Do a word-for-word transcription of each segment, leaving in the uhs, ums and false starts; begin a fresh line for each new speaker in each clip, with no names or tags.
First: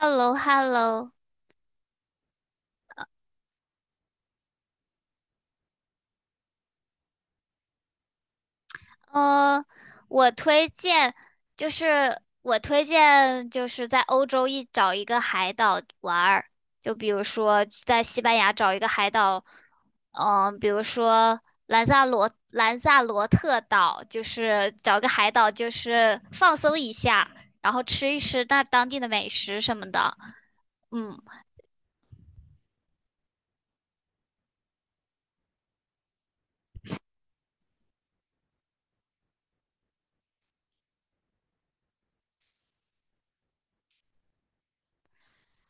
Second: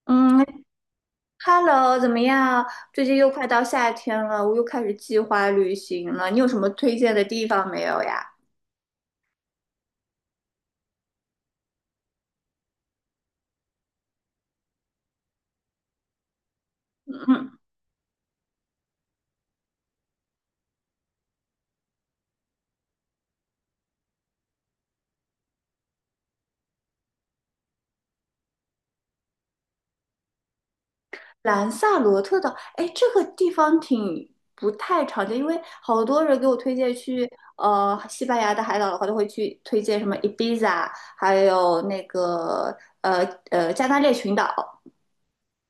h e l l o
嗯
h e l l o
，Hello，怎么样？最近又快到夏天了，我又开始计划旅行了。你有什么推荐的地方没有呀？
呃，我推荐就是我推荐就是在欧洲一找一个海岛玩儿，就比如
嗯，
说在西班牙找一个海岛。嗯、比如说兰萨罗兰萨罗特岛，就是找个海岛就是放松一下，然后吃一吃那当地的美食什么的，嗯。
兰萨罗特岛，哎，这个地方挺不太常见，因为好多人给我推荐去呃西班牙的海岛的话，都会去推荐什么 Ibiza，还有那个呃呃加那利群岛。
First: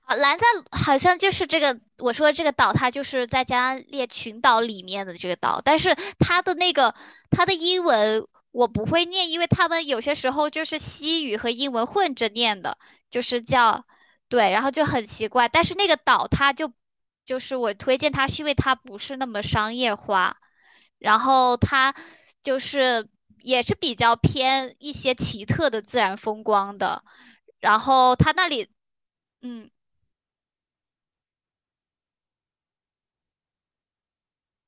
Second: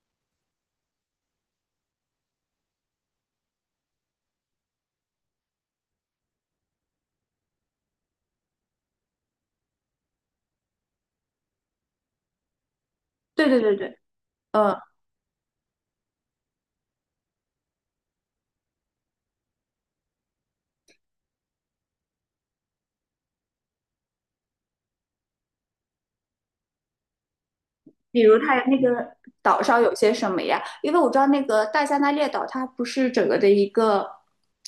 啊，兰赞好像就是这个，我说这个岛，它就是在加列群岛里面的这个岛，但是它的那个它的英文我不会念，因为他们有些时候就是西语和英文混着念的，就是
对对对
叫。
对，
对，然后
嗯。
就很奇怪。但是那个岛它就就是我推荐它，是因为它不是那么商业化，然后它就是也是比较偏一些奇特的自然风光的，然后
比
它
如
那
它
里。
那个岛
嗯，
上有些什么呀？因为我知道那个大加那列岛，它不是整个的一个，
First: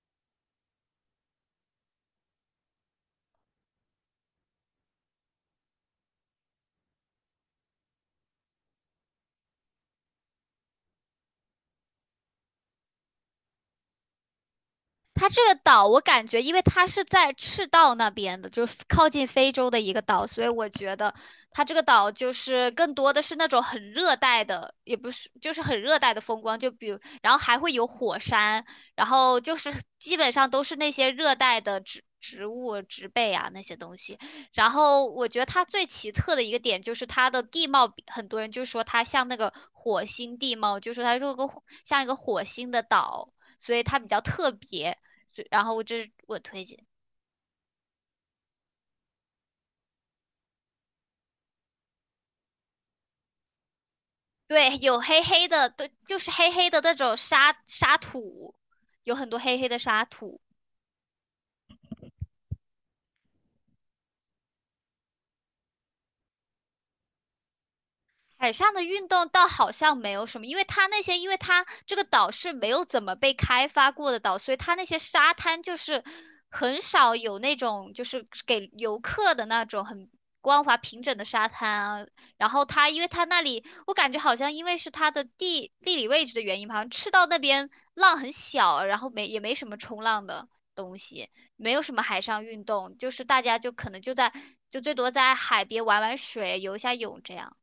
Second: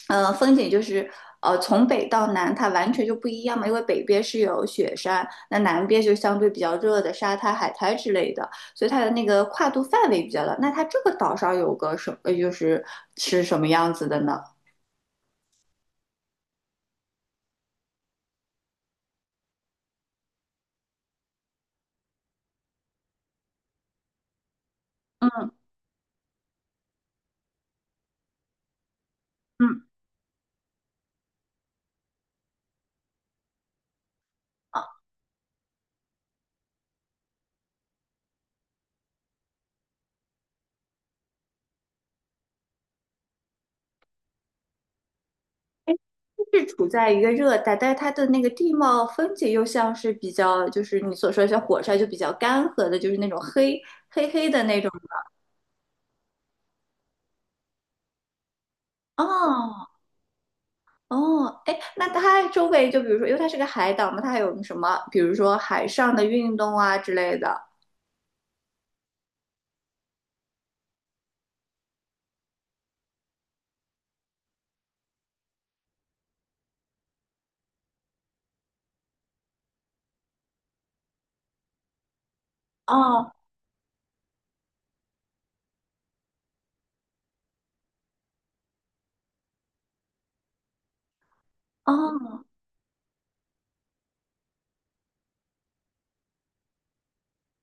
呃，风景就是呃从北到南它完全就不一样嘛。因为北边是有雪山，那南边就相对比较热的沙滩、海滩之类的，所以它的那个跨度范围比较大。那它这个岛上有个什么，呃就是是什么样子的呢？
它这个岛，我感觉，因为它是在赤道那边的，就是靠近非洲的一个岛，所以我觉得它这个岛就是更多的是那种很热带的，也不是，就是很热带的风光，就比如，然后还会有火山，然后就是
嗯
基本上都是那些热带的植植物、植被啊那些东西。然后我觉得它最奇特的一个点就是它的地貌比，很多人就说它像那个火星地貌，就说它是个像一个火星的岛。所以它比较特别，就然后这是我推
是
荐。
处在一个热带，但是它的那个地貌风景又像是比较，就是你所说的像火山，就比较干涸的，就是那种黑黑黑的
对，
那种。
有黑黑的，对，就是黑黑的那种沙沙土，有很多黑黑的
哦
沙土。
哦，哎，那它周围就比如说，因为它是个海岛嘛，它还有什么，比如说海上的运动啊之类的。
海上的运动倒好像没有什么，因为它那些，因为它这个岛是没有怎么被开发过的岛，所以它那些沙滩就是很少有那种就是给游客的那种很光滑平整的沙滩啊。然后它，因为它
哦
那里，我感觉好像因为是它的地地理位置的原因吧，好像赤道那边浪很小，然后没也没什么冲浪的东西，没有什么海
哦
上运动，就是大家就可能就在就最多在海边玩玩水、游一下泳这样。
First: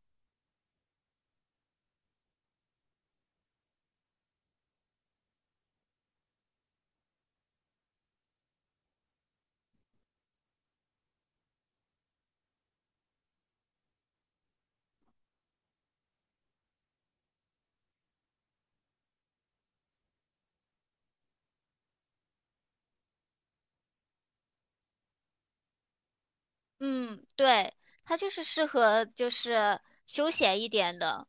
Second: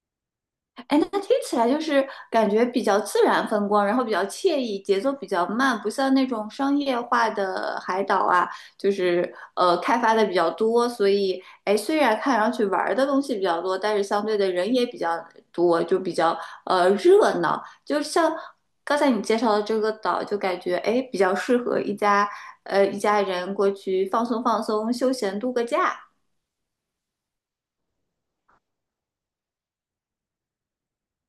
哎，那听起来就是感觉比较自然风光，然后比较惬意，节奏比较慢，不像那种商业化的海岛啊，就是呃开发的比较多，所以哎，虽然看上去玩儿的东西比较多，但是相对的人也比较多，就比较呃热闹。就像刚才你介绍的这个岛，就感觉哎比较适合一家呃一家人过去放松放松、休闲度个假。
嗯，对，它就是适合就是休闲一点的，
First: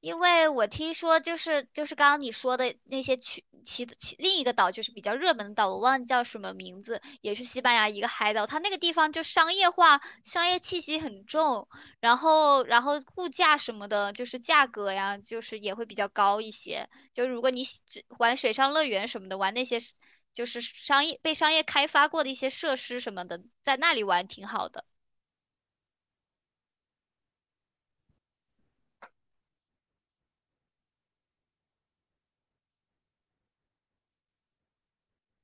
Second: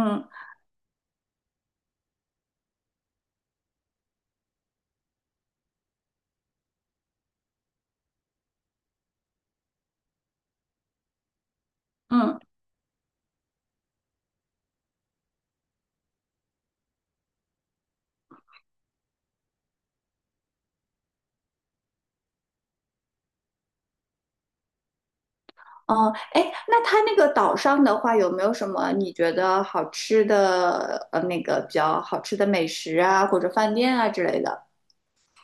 因为我听说就是就是刚刚你说的那些去其其另一个岛就是比较热门的岛，我忘记叫什么名字，也是西班牙一个海岛，它那个地方就商业化，商业气息很重，然
嗯。
后然后物价什么的，就是价格呀，就是也会比较高一些。就如果你喜只玩水上乐园什么的，玩那些是就是商业被商业开发过的一些设施什么的，在那里玩挺好的。
哦，哎，那它那个岛上的话，有没有什么你觉得好吃的，呃，那个比较好吃的美食啊，或者饭店啊之类的？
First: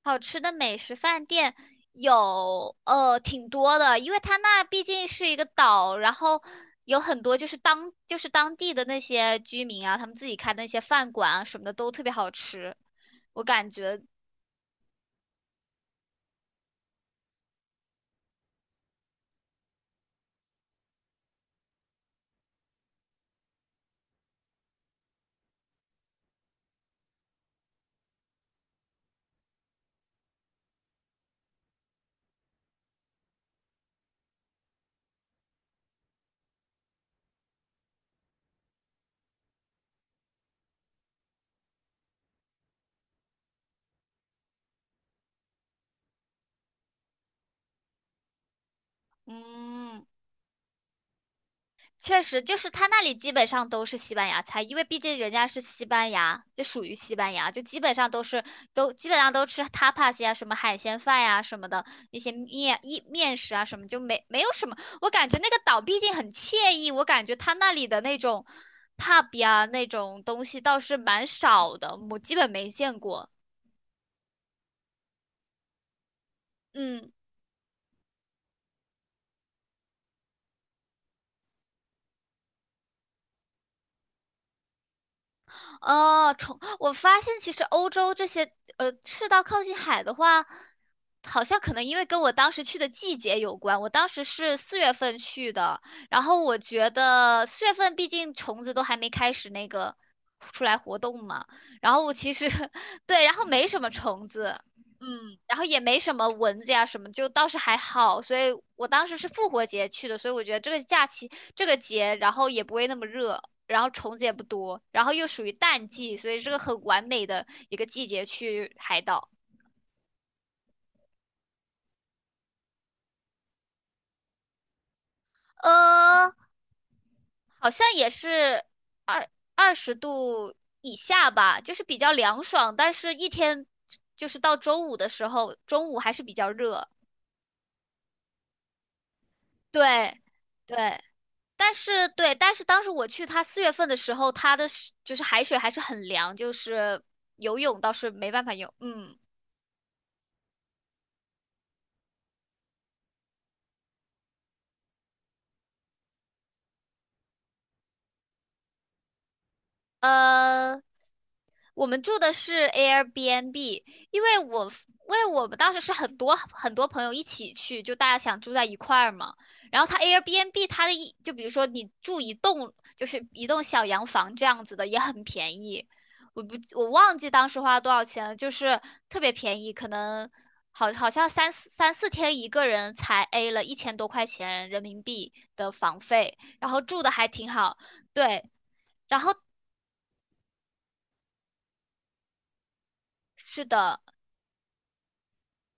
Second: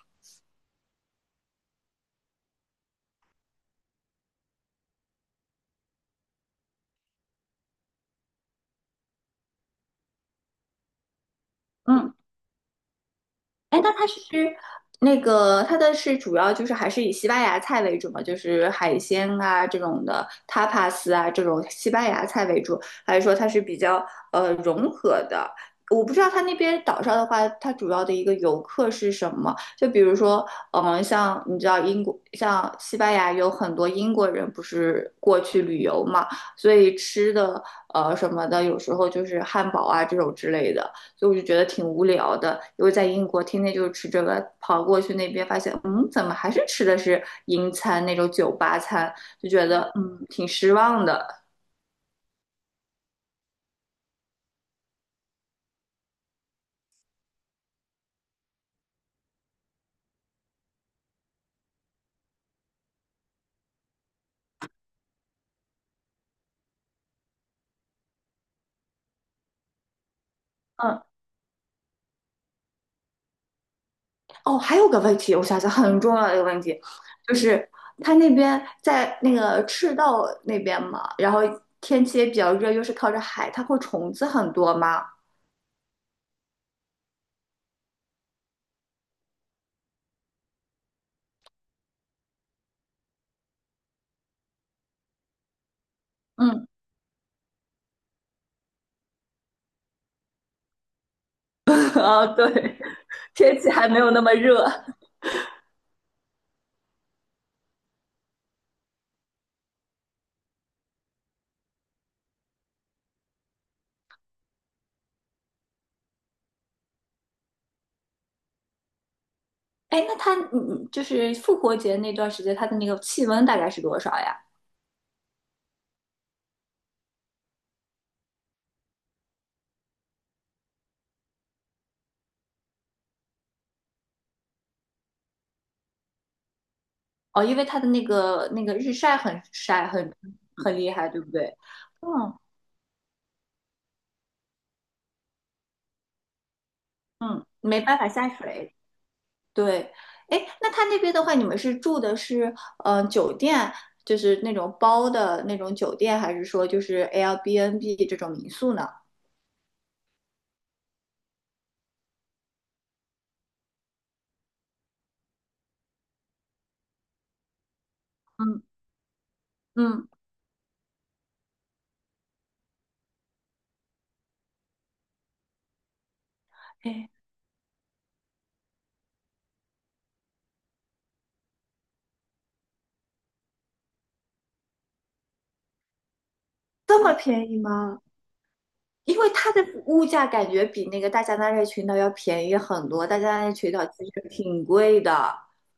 好吃的美食饭店有呃挺多的，因为它那毕竟是一个岛，然后有很多就是当就是当地的那些居民啊，他们自己开的那些饭馆啊什么的都特别
嗯。
好吃，我感
哎，那
觉
它是那个它的是主要就是还是以西班牙菜为主嘛，就是海鲜啊这种的 tapas 啊这种西班牙菜为主，还是说它是比较呃融合的？我不知道它那边岛上的话，它主要的一个游客是什么？就比如说，嗯，像你知道英国，像西班牙有很多英国人不是过去旅游嘛，所以吃的呃什么的，有时候就是汉堡啊这种之类的。所以我就觉得挺无聊的。因为在英国天天就是吃这个，跑过去那边发现，嗯，怎么还是吃的是英餐那种酒吧餐，就觉得
嗯。
嗯挺失望的。
确实，就是他那里基本上都是西班牙菜，因为毕竟人家是西班牙，就属于西班牙，就基本上都是都基本上都吃 tapas 呀，什么海鲜饭呀什么的，一些面一面食啊什么，就没没有什么。我感觉那个岛毕竟很惬意，我感觉他那里的那种 pub 呀那种东西倒是
嗯，
蛮少的，我基本没见过。
哦，还有个问题，我想想很重要的一个问题，
嗯。
就是他那边在那个赤道那边嘛，然后天气也比较热，又是靠着海，它会虫子很多吗？
哦，虫，我发现其实欧洲这些呃赤道靠近海的话，好像可能因为跟我当时去的季节有关。我当时是四月份去的，然后我
嗯，
觉得四月份毕竟虫子都还没开始那个出来活动嘛，然 后我
啊，
其实
对，
对，然后
天
没
气
什
还
么
没有那
虫
么
子，
热。
嗯，然后也没什么蚊子呀什么，就倒是还好。所以我当时是复活节去的，所以我觉得这个假期这个节，然后也不会那么热。然后虫子也不多，然后又属于淡季，所以是个很完美的一个季节去海岛。
哎，那它嗯，嗯就是复活节那段时间，它的那个气温大概是多少呀？
呃，好像也是二十度以下吧，就是比较凉爽，但是一天就是到周五的时候，中午还是比较热。
哦，因为它的那个那个日晒很晒很
对，对，
很厉害，对不对？
但是对，
嗯
但是当时我去它四月份的时候，它的是就是海水还是很凉，就是
嗯，
游泳
没
倒
办法
是
下
没办法游，
水。
嗯。
对，哎，那它那边的话，你们是住的是呃酒店，就是那种包的那种酒店，还是说就是 Airbnb 这种民宿呢？
呃，我们住的是 Airbnb,因为我 f- 因为我们当时是很多很多朋友一起去，就大家想住
嗯
在一块儿嘛。然后它
嗯，
Airbnb 它的一就比如说你住一栋就是一栋小洋房这样子的也很便宜，我不我
哎，
忘记当时花了多少钱了，就是特别便宜，可能好好像三四三四天一个人才 A 了一千多块钱人民币的房费，然后住
这
的
么
还挺
便宜
好，
吗？
对，
因
然
为
后
它的物价感觉比那个大加那利群岛要便宜很多，大加那利
是
群岛
的。
其实挺贵的。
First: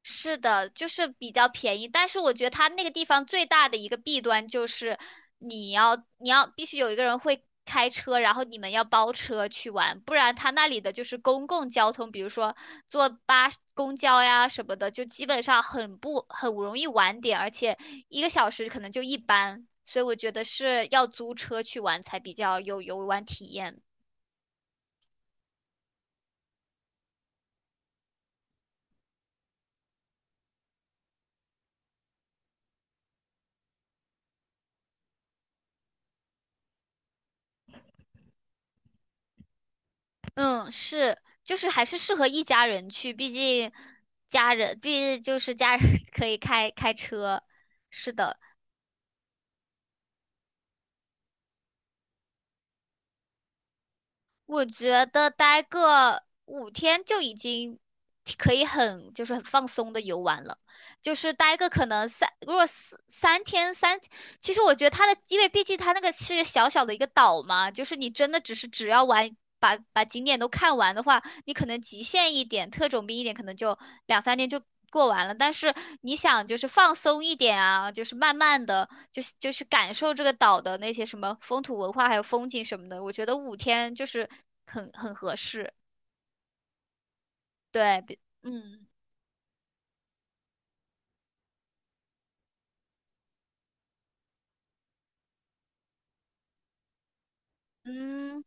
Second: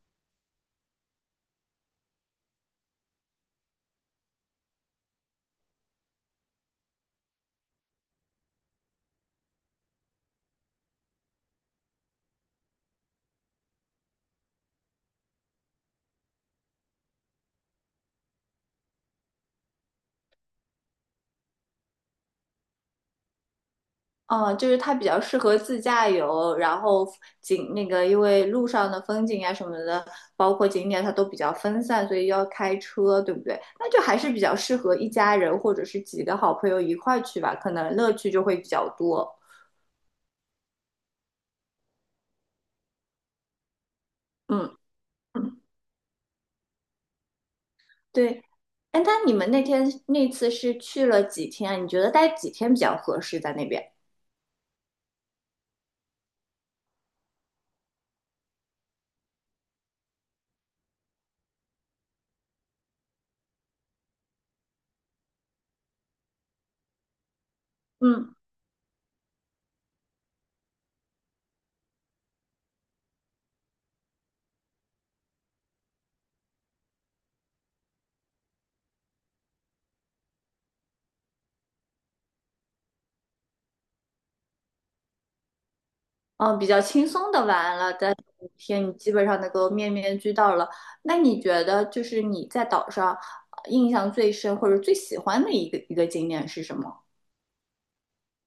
是的，就是比较便宜，但是我觉得它那个地方最大的一个弊端就是你要你要必须有一个人会开车，然后你们要包车去玩，不然它那里的就是公共交通，比如说坐八公交呀什么的，就基本上很不很容易晚点，而且一个小时可能就一班，所以我觉得是要租车去玩才比较有游玩体验的。
嗯，就是它比较适合自驾游，然后景那个因为路上的风景啊什么的，包括景点它都比较分散，所以要开车，对不对？那就还是比较适合一家人或者是几个好朋友一块去吧，可能乐趣就会比较多。
嗯，是，就是还是适合一家人去，毕竟家
嗯，
人，毕竟就是
嗯
家人 可以开开车。是的，
对。哎，那你们那天那次是去了几天啊？你觉得待几天比较合适在那边？
我觉得待个五天就已经可以很就是很放松的游玩了，就是待个可能三，如果四三天三，其实我觉得它的，因为毕竟它那个是小小的一个岛嘛，就是你真
嗯。
的只是只要玩把把景点都看完的话，你可能极限一点，特种兵一点，可能就两三天就过完了。但是你想，就是放松一点啊，就是慢慢的，就是就是感受这个岛的那些什么风土文化，还有风景什么的。我觉得五天就是很很合适。
嗯，比较轻松的玩了，
对，
在
比
五
嗯。
天你基本上能够面面俱到了。那你觉得就是你在岛上呃印象最深或者最喜欢的一个一个景点是什么？
嗯，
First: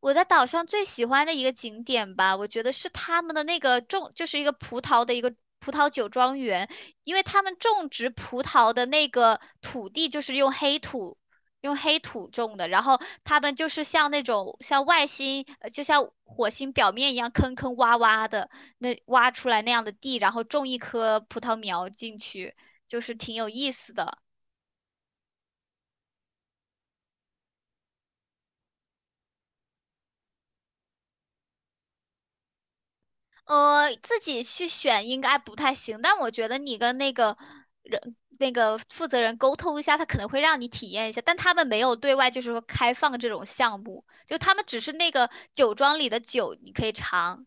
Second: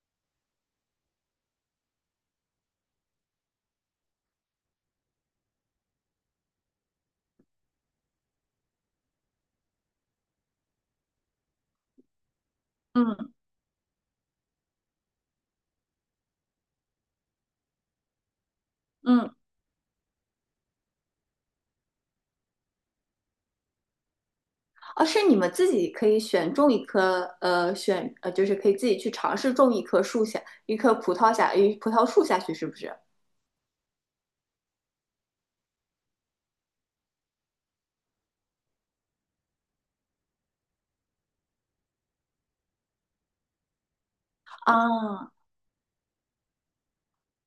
我在岛上最喜欢的一个景点吧，我觉得是他们的那个种，就是一个葡萄的一个葡萄酒庄园，因为他们种植葡萄的那个土地就是用黑土，用黑土种的，然后
嗯
他们就是像那种像外星，呃就像火星表面一样坑坑洼洼的那挖
嗯，
出来那样的地，然后种一棵葡萄苗进去，就是挺有意思的。
啊，是你们自己可以选种一棵，呃，选呃，就是可以自己去尝试种一棵树下，一棵葡萄下，一葡萄树下去，是不是？
呃，自己去选应该不太行，但我觉得你跟那个人、那个负责人沟通一下，他可能会让你体验一下，但他们没有对外就是说开放这种项目，就他们只是那个
啊，
酒庄里的酒你可以尝。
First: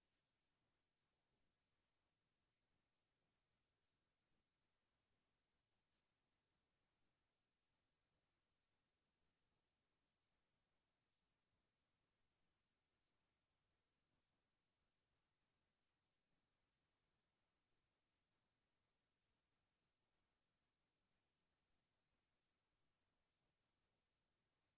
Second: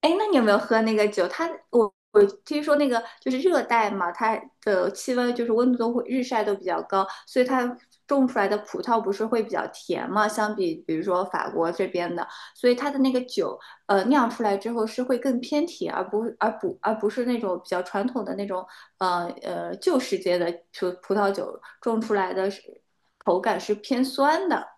哎，诶那你有没有喝那个酒？它我我听说那个就是热带嘛，它的气温就是温度都会日晒都比较高，所以它种出来的葡萄不是会比较甜嘛？相比比如说法国这边的，所以它的那个酒，呃，酿出来之后是会更偏甜，而不而不而不是那种比较传统的那种，呃呃旧世界的葡葡萄酒种出来的是口感是偏酸的。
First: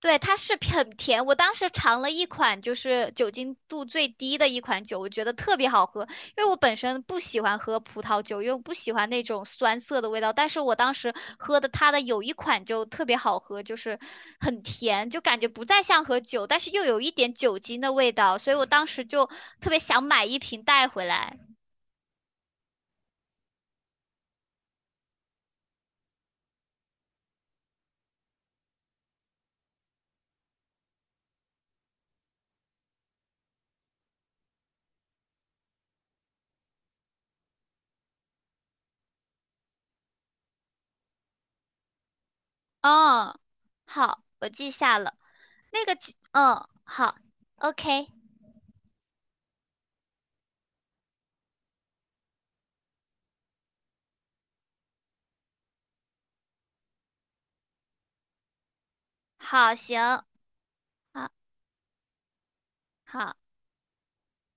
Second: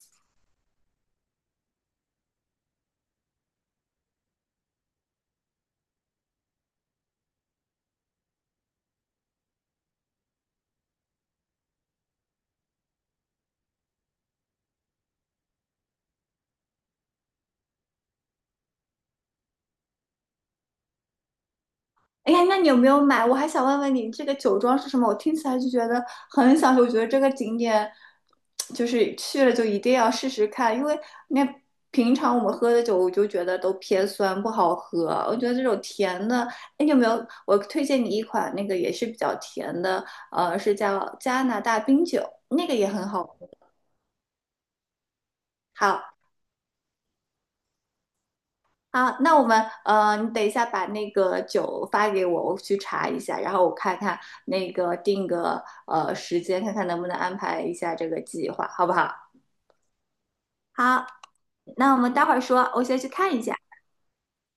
对，它是很甜。我当时尝了一款，就是酒精度最低的一款酒，我觉得特别好喝。因为我本身不喜欢喝葡萄酒，因为我不喜欢那种酸涩的味道。但是我当时喝的它的有一款就特别好喝，就是很甜，就感觉不再像喝酒，但是又有一点酒精的味道。所以我当时就特别想买一瓶带回来。
哎呀，那你有没有买？我还想问问你，这个酒庄是什么？我听起来就觉得很享受，我觉得这个景点就是去了就一定要试试看，因为那平常我们喝的酒，我就觉得都偏酸不好喝。我觉得这种甜的，哎，你有没有？我推荐你一款那个也是比较甜的，呃，是叫加拿大冰酒，那个也很好
嗯，
喝。
好，我记下了。那个酒，
好。
嗯，好，OK,
好，那我们呃，你等一下把那个酒发给我，我去查一下，然后我看看那个定个呃时间，看看能不能安排一下这个计划，好不好？
好，行，
好，
好，
那我们待会儿说，我先去
好。
看一下。